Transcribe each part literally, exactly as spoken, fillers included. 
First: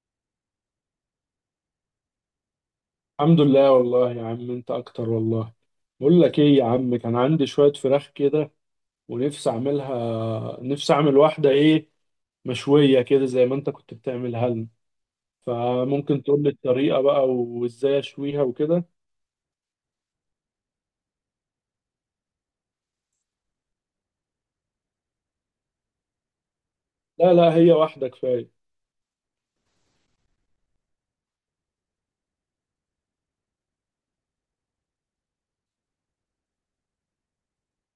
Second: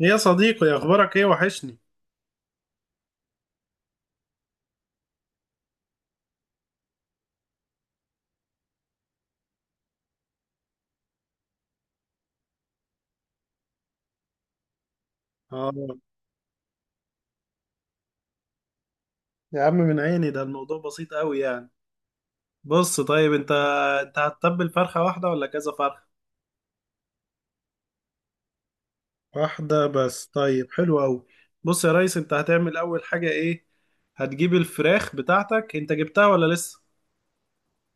ايه يا صديقي، اخبارك ايه؟ وحشني. الحمد لله والله يا عم، انت اكتر والله. بقول لك ايه يا عم، كان عندي شوية فراخ كده ونفسي اعملها نفسي اعمل واحدة ايه مشوية كده زي ما انت كنت بتعملها لنا. اه، فممكن تقول لي الطريقة بقى وازاي اشويها وكده؟ يا عم من عيني. ده الموضوع بسيط قوي يعني. بص، طيب، انت انت هتتبل فرخه واحده ولا كذا فرخه؟ لا لا، هي واحدة كفاية. واحده بس؟ طيب، حلو قوي. بص يا ريس، انت هتعمل اول حاجه ايه؟ هتجيب الفراخ بتاعتك، انت جبتها ولا لسه؟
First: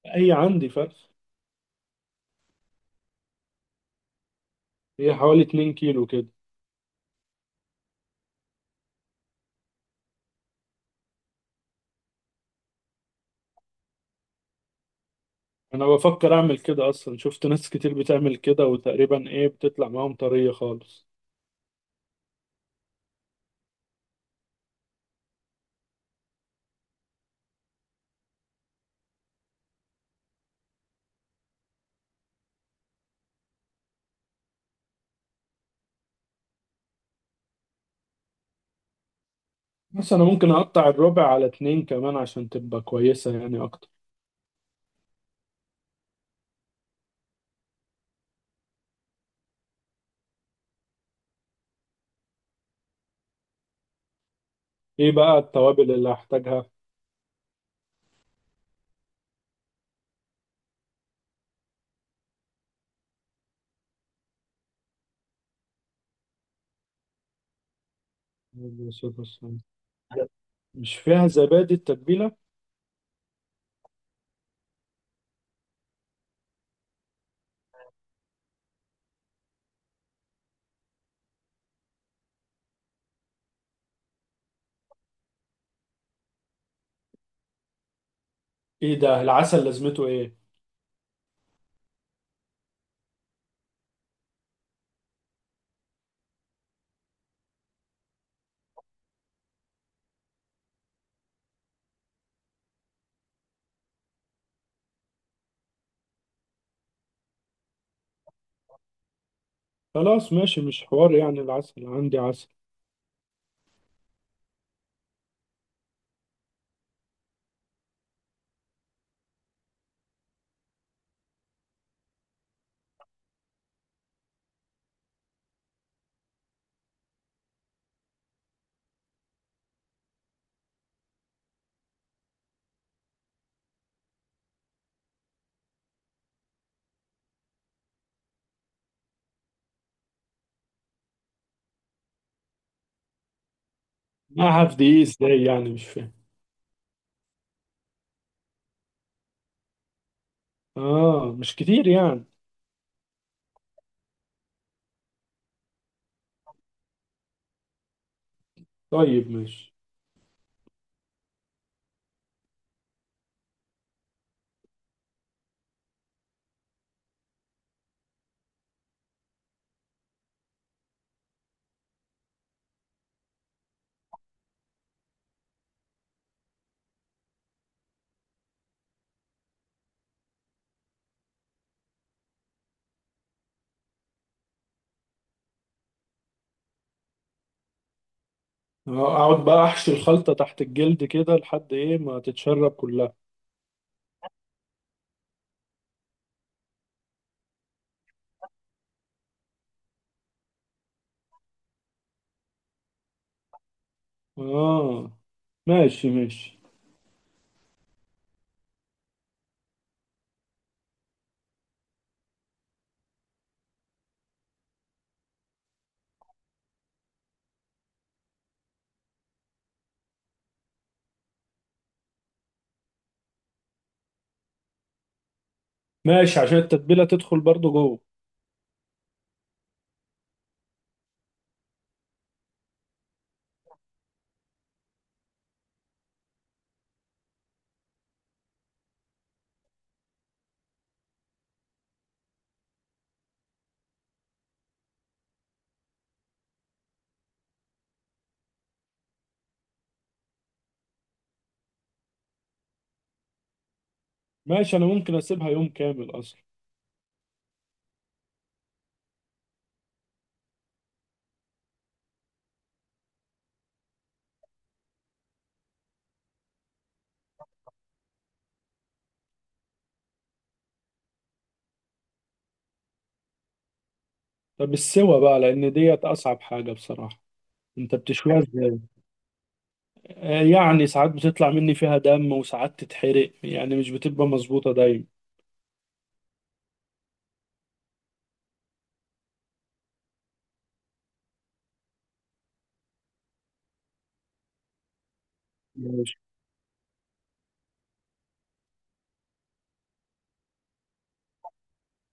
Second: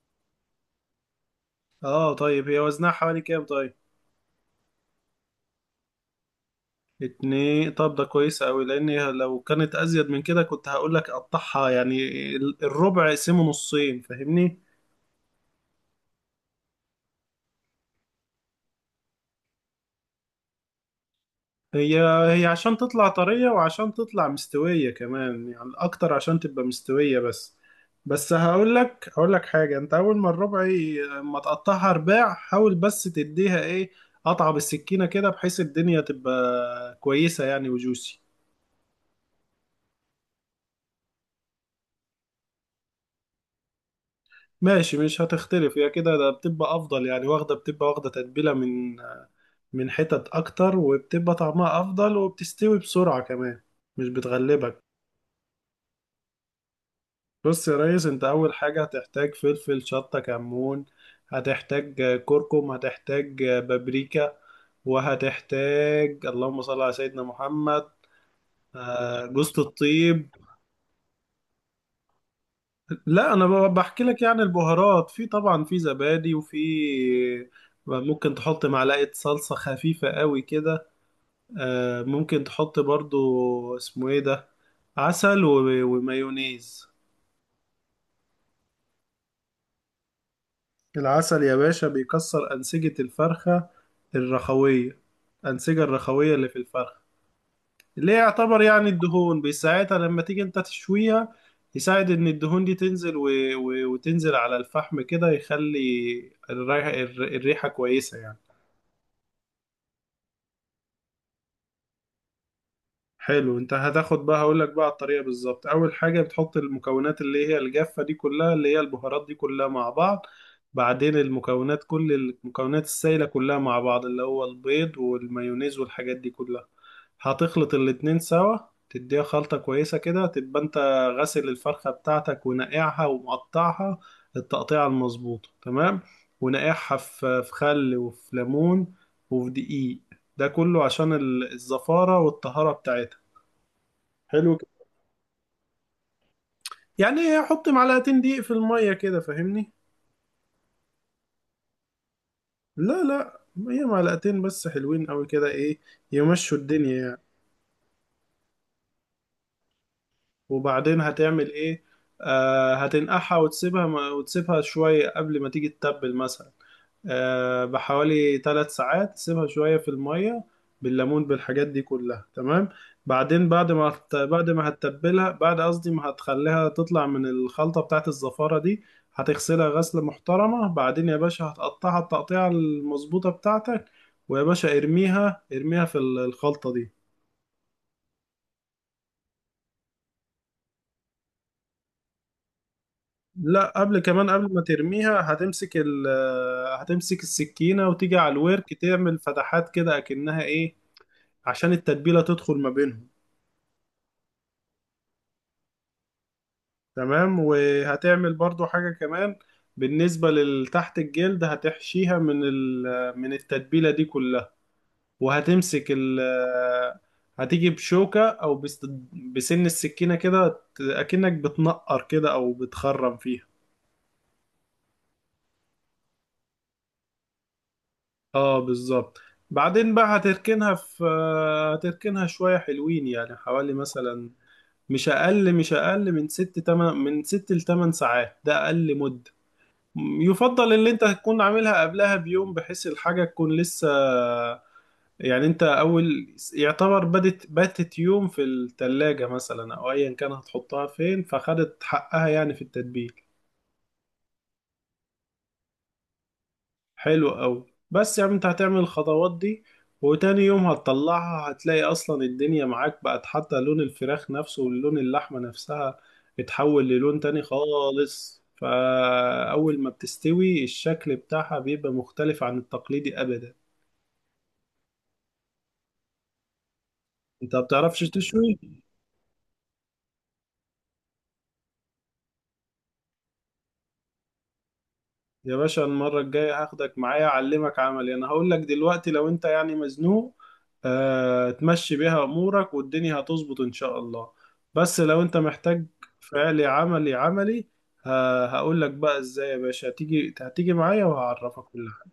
هي عندي فرخ. اه، طيب، هي وزنها حوالي كام؟ طيب، هي حوالي اتنين كيلو كده. اتنين، طب ده كويس قوي، لان لو كانت ازيد من كده كنت هقول لك قطعها يعني، الربع اقسمه نصين، فاهمني؟ انا بفكر اعمل كده اصلا. شفت ناس كتير بتعمل كده وتقريبا ايه بتطلع معاهم طرية خالص. هي هي عشان تطلع طرية وعشان تطلع مستوية كمان، يعني أكتر عشان تبقى مستوية بس. بس هقول لك هقول لك حاجة، أنت أول ما الربع ي- ما تقطعها رباع، حاول بس تديها إيه، قطعة بالسكينة كده، بحيث الدنيا تبقى كويسة يعني وجوسي. بس انا ممكن اقطع الربع على اتنين كمان عشان تبقى كويسة يعني اكتر. ماشي، مش هتختلف هي كده، ده بتبقى أفضل يعني، واخدة بتبقى واخدة تتبيلة من من حتت أكتر، وبتبقى طعمها أفضل وبتستوي بسرعة كمان، مش بتغلبك. ايه بقى التوابل اللي هحتاجها؟ بص يا ريس، انت اول حاجة هتحتاج فلفل، شطة، كمون، هتحتاج كركم، هتحتاج بابريكا، وهتحتاج، اللهم صل على سيدنا محمد، آه، جوزة الطيب. مش فيها زبادي التتبيلة؟ لا، انا ب- بحكي لك يعني البهارات، في طبعا في زبادي، وفي ممكن تحط معلقة صلصة خفيفة قوي كده. آه، ممكن تحط برضو، اسمه ايه ده، عسل و- ومايونيز. ايه ده؟ العسل لازمته ايه؟ العسل يا باشا بيكسر أنسجة الفرخة، الرخوية، الأنسجة الرخوية اللي في الفرخة، اللي هي يعتبر يعني الدهون، بيساعدها لما تيجي انت تشويها، يساعد ان الدهون دي تنزل، و... و... وتنزل على الفحم كده، يخلي الريحة الريحة كويسة يعني. خلاص ماشي، مش حوار يعني. العسل عندي عسل. حلو، انت هتاخد بقى. هقول لك بقى على الطريقه بالظبط. اول حاجه بتحط المكونات اللي هي الجافه دي كلها، اللي هي البهارات دي كلها، مع بعض. بعدين المكونات، كل المكونات السائله كلها مع بعض، اللي هو البيض والمايونيز والحاجات دي كلها. هتخلط الاتنين سوا، تديها خلطه كويسه كده، تبقى انت غاسل الفرخه بتاعتك ونقعها ومقطعها التقطيعه المظبوطه تمام، ونقعها في في خل وفي ليمون وفي دقيق، ده كله عشان ال- الزفاره والطهاره بتاعتها. حلو كده. اعرف دي ايه ازاي؟ يعني مش فاهم. يعني حط معلقتين دقيق في المية كده، فاهمني؟ اه، مش كتير يعني. لا، لا، هي معلقتين بس حلوين قوي كده، ايه، يمشوا الدنيا يعني. طيب ماشي. وبعدين هتعمل ايه؟ آه هتنقعها وتسيبها ما وتسيبها شوية قبل ما تيجي تتبل مثلا. آه، بحوالي ثلاث ساعات، سيبها شوية في المية بالليمون بالحاجات دي كلها، تمام. بعدين بعد ما هت- بعد ما هتتبلها، بعد، قصدي، ما هتخليها تطلع من الخلطة بتاعت الزفارة دي، هتغسلها غسلة محترمة، بعدين يا باشا هتقطعها التقطيعة المظبوطة بتاعتك. ويا باشا، ارميها ارميها في ال- الخلطة دي. آه، اقعد بقى احشي الخلطة تحت الجلد كده لحد ايه ما تتشرب كلها. لا، قبل كمان، قبل ما ترميها، هتمسك ال هتمسك السكينة، وتيجي على الورك تعمل فتحات كده، أكنها إيه، عشان التتبيلة تدخل ما بينهم. اه، ماشي ماشي. تمام، وهتعمل برضو حاجة كمان. بالنسبة لتحت الجلد هتحشيها من ال- من التتبيلة دي كلها، وهتمسك ال هتيجي بشوكة أو بس- بسن السكينة كده، ت- أكنك بتنقر كده أو بتخرم فيها. ماشي، عشان التتبيلة تدخل برضو جوه. اه، بالظبط. بعدين بقى هتركنها في هتركنها شوية حلوين، يعني حوالي مثلا مش أقل مش أقل من ست تمن من ست لتمن ساعات، ده أقل مدة. يفضل اللي انت تكون عاملها قبلها بيوم، بحيث الحاجة تكون لسه، يعني انت اول يعتبر بدت باتت يوم في التلاجة مثلا او ايا كان هتحطها فين، فخدت حقها يعني في التتبيل. ماشي، انا ممكن اسيبها يوم كامل اصلا. حلو قوي، بس يعني انت هتعمل الخطوات دي وتاني يوم هتطلعها، هتلاقي اصلا الدنيا معاك بقت، حتى لون الفراخ نفسه ولون اللحمة نفسها اتحول للون تاني خالص. فأول ما بتستوي، الشكل بتاعها بيبقى مختلف عن التقليدي أبدا. طب السوا بقى، لان ديت اصعب حاجة بصراحة. انت ما انت بتعرفش بتشويها تشوي؟ ازاي؟ آه، يعني ساعات بتطلع مني فيها دم وساعات تتحرق، يعني مش بتبقى مظبوطة دايما. يا باشا، المرة الجاية هاخدك معايا اعلمك عملي. انا هقول لك دلوقتي لو انت يعني مزنوق، آه تمشي بيها امورك والدنيا هتظبط ان شاء الله. بس لو انت محتاج ماشي. فعلي، عملي عملي. آه هقول لك بقى ازاي يا باشا، هتيجي هتيجي معايا وهعرفك كل حاجة،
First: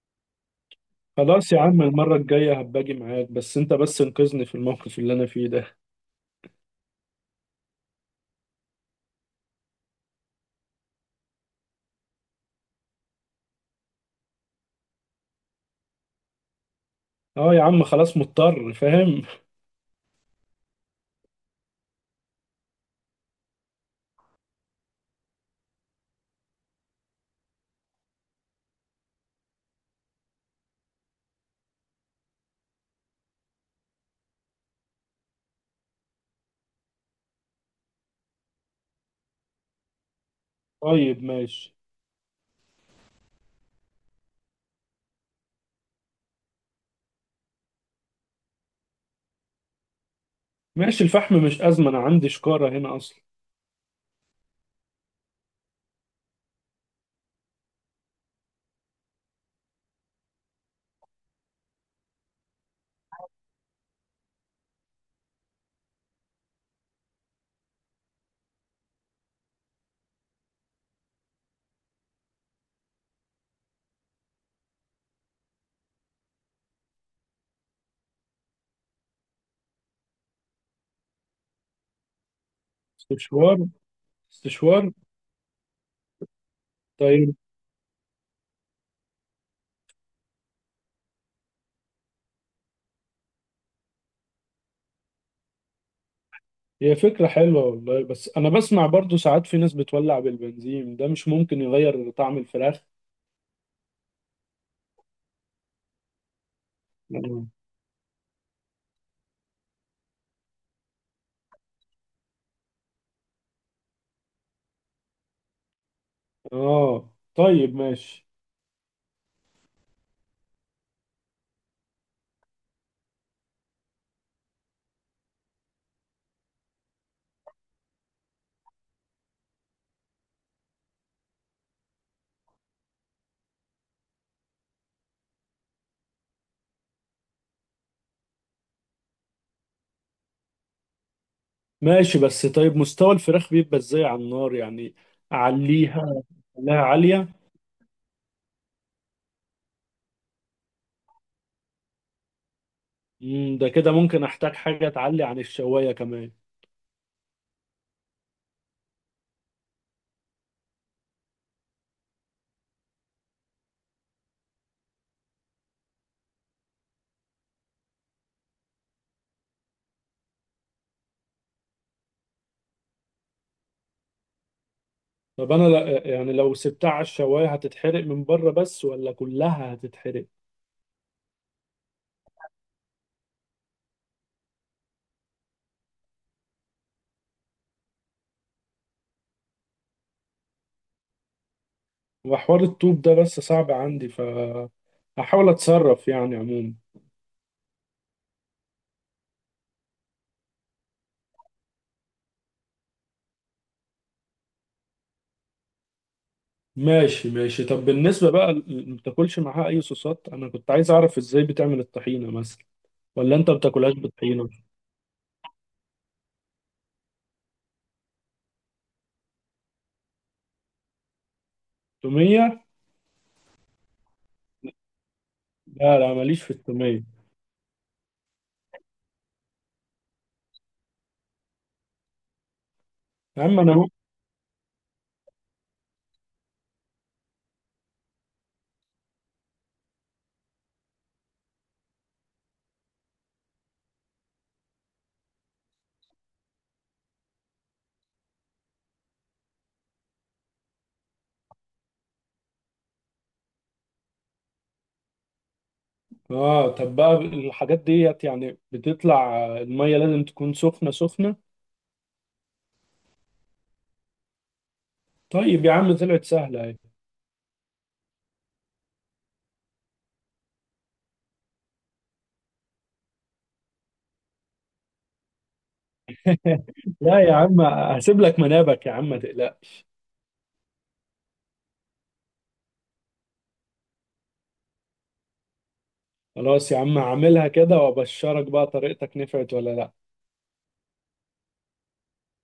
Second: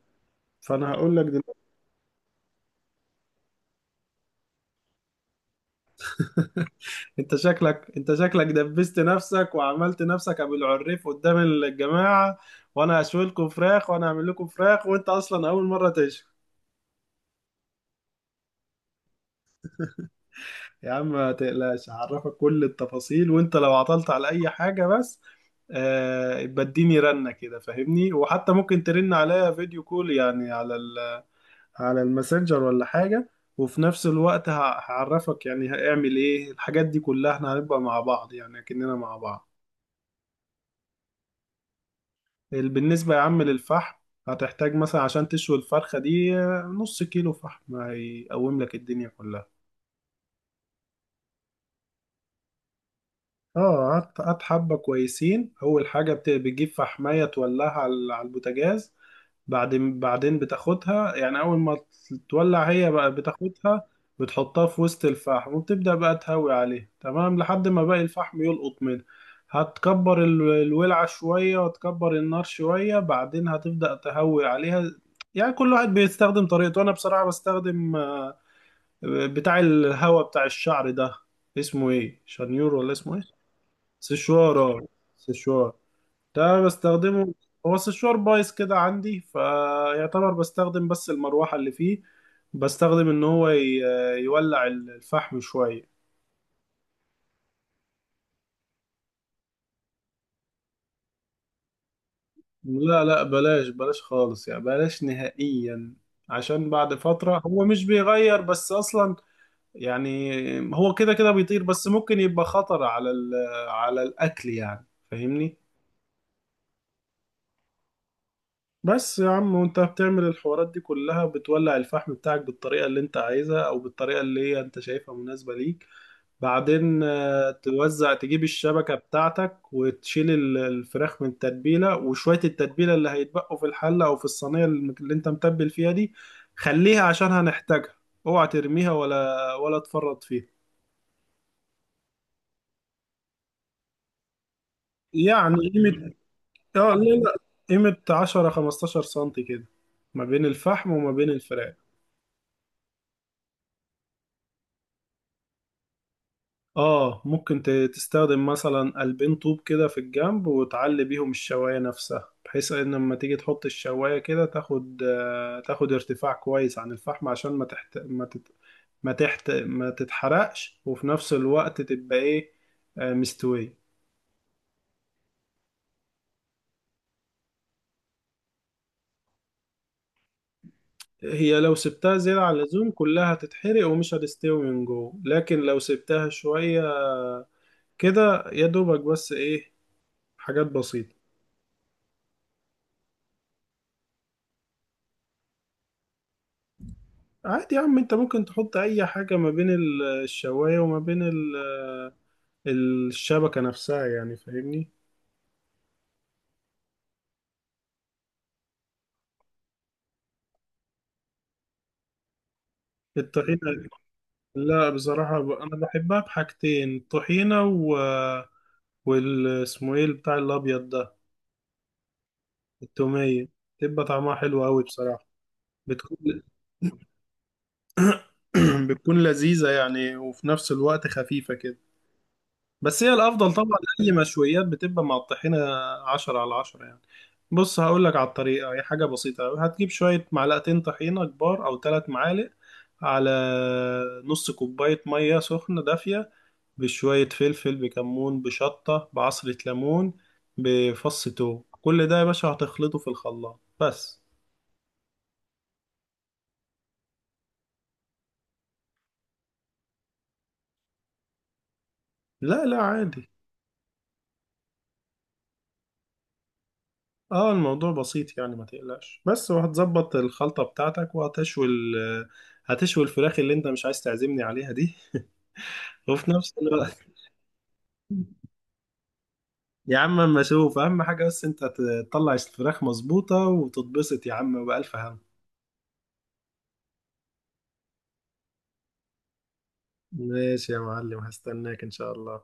فانا هقول لك خلاص دلوقتي. يا عم، المرة الجاية هباجي معاك، بس انت بس انقذني في الموقف اللي انا فيه ده. انت شكلك انت شكلك دبست نفسك وعملت نفسك ابو العريف قدام الجماعة، وانا هشوي لكم فراخ وانا هعمل لكم فراخ، وانت اصلا اول مرة تشوي. اه يا عم، خلاص مضطر فاهم. يا عم ما تقلقش، هعرفك كل التفاصيل، وانت لو عطلت على اي حاجة بس، آه بديني رنة كده، فاهمني، وحتى ممكن ترن عليا فيديو كول يعني على ال- على الماسنجر ولا حاجة. وفي نفس الوقت ه- هعرفك يعني هاعمل ايه الحاجات دي كلها، احنا هنبقى مع بعض يعني اكننا مع بعض. طيب ماشي. ال- بالنسبة يا عم للفحم، هتحتاج مثلا عشان تشوي الفرخة دي آه، نص كيلو فحم هيقوم لك الدنيا كلها. ماشي، الفحم مش أزمة، انا عندي شكارة هنا اصلا. اه، قعدت قعدت حبة كويسين. أول حاجة بت- بتجيب فحماية تولعها على على البوتاجاز، بعدين بعدين بتاخدها يعني، أول ما تولع هي بقى بتاخدها، بتحطها في وسط الفحم وبتبدأ بقى تهوي عليها، تمام، لحد ما باقي الفحم يلقط منها. هتكبر ال- الولعة شوية، وتكبر النار شوية، بعدين هتبدأ تهوي عليها. يعني كل واحد بيستخدم طريقته. أنا بصراحة بستخدم آه، بتاع الهوا بتاع الشعر ده، اسمه ايه، شانيور ولا اسمه ايه، استشوار. سشوار، اه، استشوار. سشوار. ده بستخدمه، طيب. هو سشوار بايظ كده عندي، فيعتبر بستخدم بس المروحة اللي فيه، بستخدم ان هو ي- يولع الفحم شوية. هي فكرة حلوة والله، بس انا بسمع برضو ساعات في ناس بتولع بالبنزين، ده مش ممكن يغير طعم الفراخ؟ لا، لا، بلاش بلاش خالص، يعني بلاش نهائيا، عشان بعد فترة اه. هو مش بيغير بس اصلا، يعني هو كده كده بيطير، بس ممكن يبقى خطر على ال- على الاكل يعني، فاهمني. آه، طيب ماشي. بس يا عم، وانت بتعمل الحوارات دي كلها بتولع الفحم بتاعك بالطريقة اللي انت عايزها، او بالطريقة اللي هي انت شايفها مناسبة ليك. بعدين آه، توزع، تجيب الشبكة بتاعتك وتشيل ال- الفراخ من التتبيلة، وشوية التتبيلة اللي هيتبقوا في الحلة او في الصينية اللي اللي انت متبل فيها دي، خليها عشان هنحتاجها، اوعى ترميها ولا ولا تفرط فيها. ماشي، بس طيب مستوى الفراخ بيبقى ازاي على النار يعني؟ يعني قيمة، اعليها. خليها اه، لا، عالية. لا، قيمة عشرة خمستاشر سنتي كده، ما بين الفحم وما بين الفراخ. مم، ده كده ممكن احتاج حاجة تعلي عن الشواية كمان. اه، ممكن ت- تستخدم مثلا قلبين طوب كده في الجنب، وتعلي بيهم الشواية نفسها، بحيث ان لما تيجي تحط الشواية كده تاخد آه، تاخد ارتفاع كويس عن الفحم، عشان ما تحت ما تت... ما تحت ما تتحرقش، وفي نفس الوقت تبقى ايه، آه، مستوية. طب انا لا يعني، لو سبتها على الشواية هتتحرق من بره بس ولا كلها هتتحرق؟ هي لو سبتها زيادة عن اللزوم كلها هتتحرق ومش هتستوي من جوه، لكن لو سبتها شوية كده يا دوبك بس ايه، حاجات بسيطة. وحوار الطوب ده بس صعب عندي ف هحاول اتصرف يعني عموما. عادي يا عم، انت ممكن تحط اي حاجة ما بين ال- آه، الشواية وما بين ال- آه، الشبكة نفسها يعني، فاهمني. ماشي ماشي، طب بالنسبة بقى ل- ما بتاكلش معاها اي صوصات؟ انا كنت عايز اعرف ازاي بتعمل الطحينة مثلا؟ ولا انت الطحينة؟ بتاكلهاش بالطحينة؟ لا، بصراحة ب- انا بحبها بحاجتين، الطحينة و... وال اسمه ايه، بتاع الابيض ده، تومية. التومية، تبقى طعمها حلو قوي بصراحة. لا لا، بتكون ماليش في التومية. بتكون لذيذة يعني، وفي نفس الوقت خفيفة كده. بس هي يا الافضل عم طبعا، انا. اي مشويات بتبقى مع الطحينه عشرة على عشرة يعني. بص هقول لك على الطريقه. هي حاجه بسيطه أوي. هتجيب شويه، معلقتين طحينه كبار او ثلاث معالق على نص كوبايه ميه سخنه دافيه، بشويه فلفل، بكمون، بشطه، بعصره ليمون، بفص توم، كل ده يا باشا هتخلطه في الخلاط بس. اه، طب بقى الحاجات ديت يعني بتطلع المية لازم تكون سخنة سخنة؟ لا، لا، عادي. طيب يا عم، طلعت سهلة اهي. اه، الموضوع بسيط يعني ما تقلقش، بس وهتظبط الخلطة بتاعتك، وهتشوي ال آه، هتشوي الفراخ اللي انت مش عايز تعزمني عليها دي. وفي نفس الوقت، لا يا عم، هسيب لك منابك يا عم، ما تقلقش. يا عم، اما اشوف، اهم حاجة بس انت تطلع الفراخ مظبوطة وتتبسط يا عم بألف هم. خلاص يا عم، هعملها كده وابشرك بقى طريقتك نفعت ولا لا. ماشي يا معلم، هستناك ان شاء الله.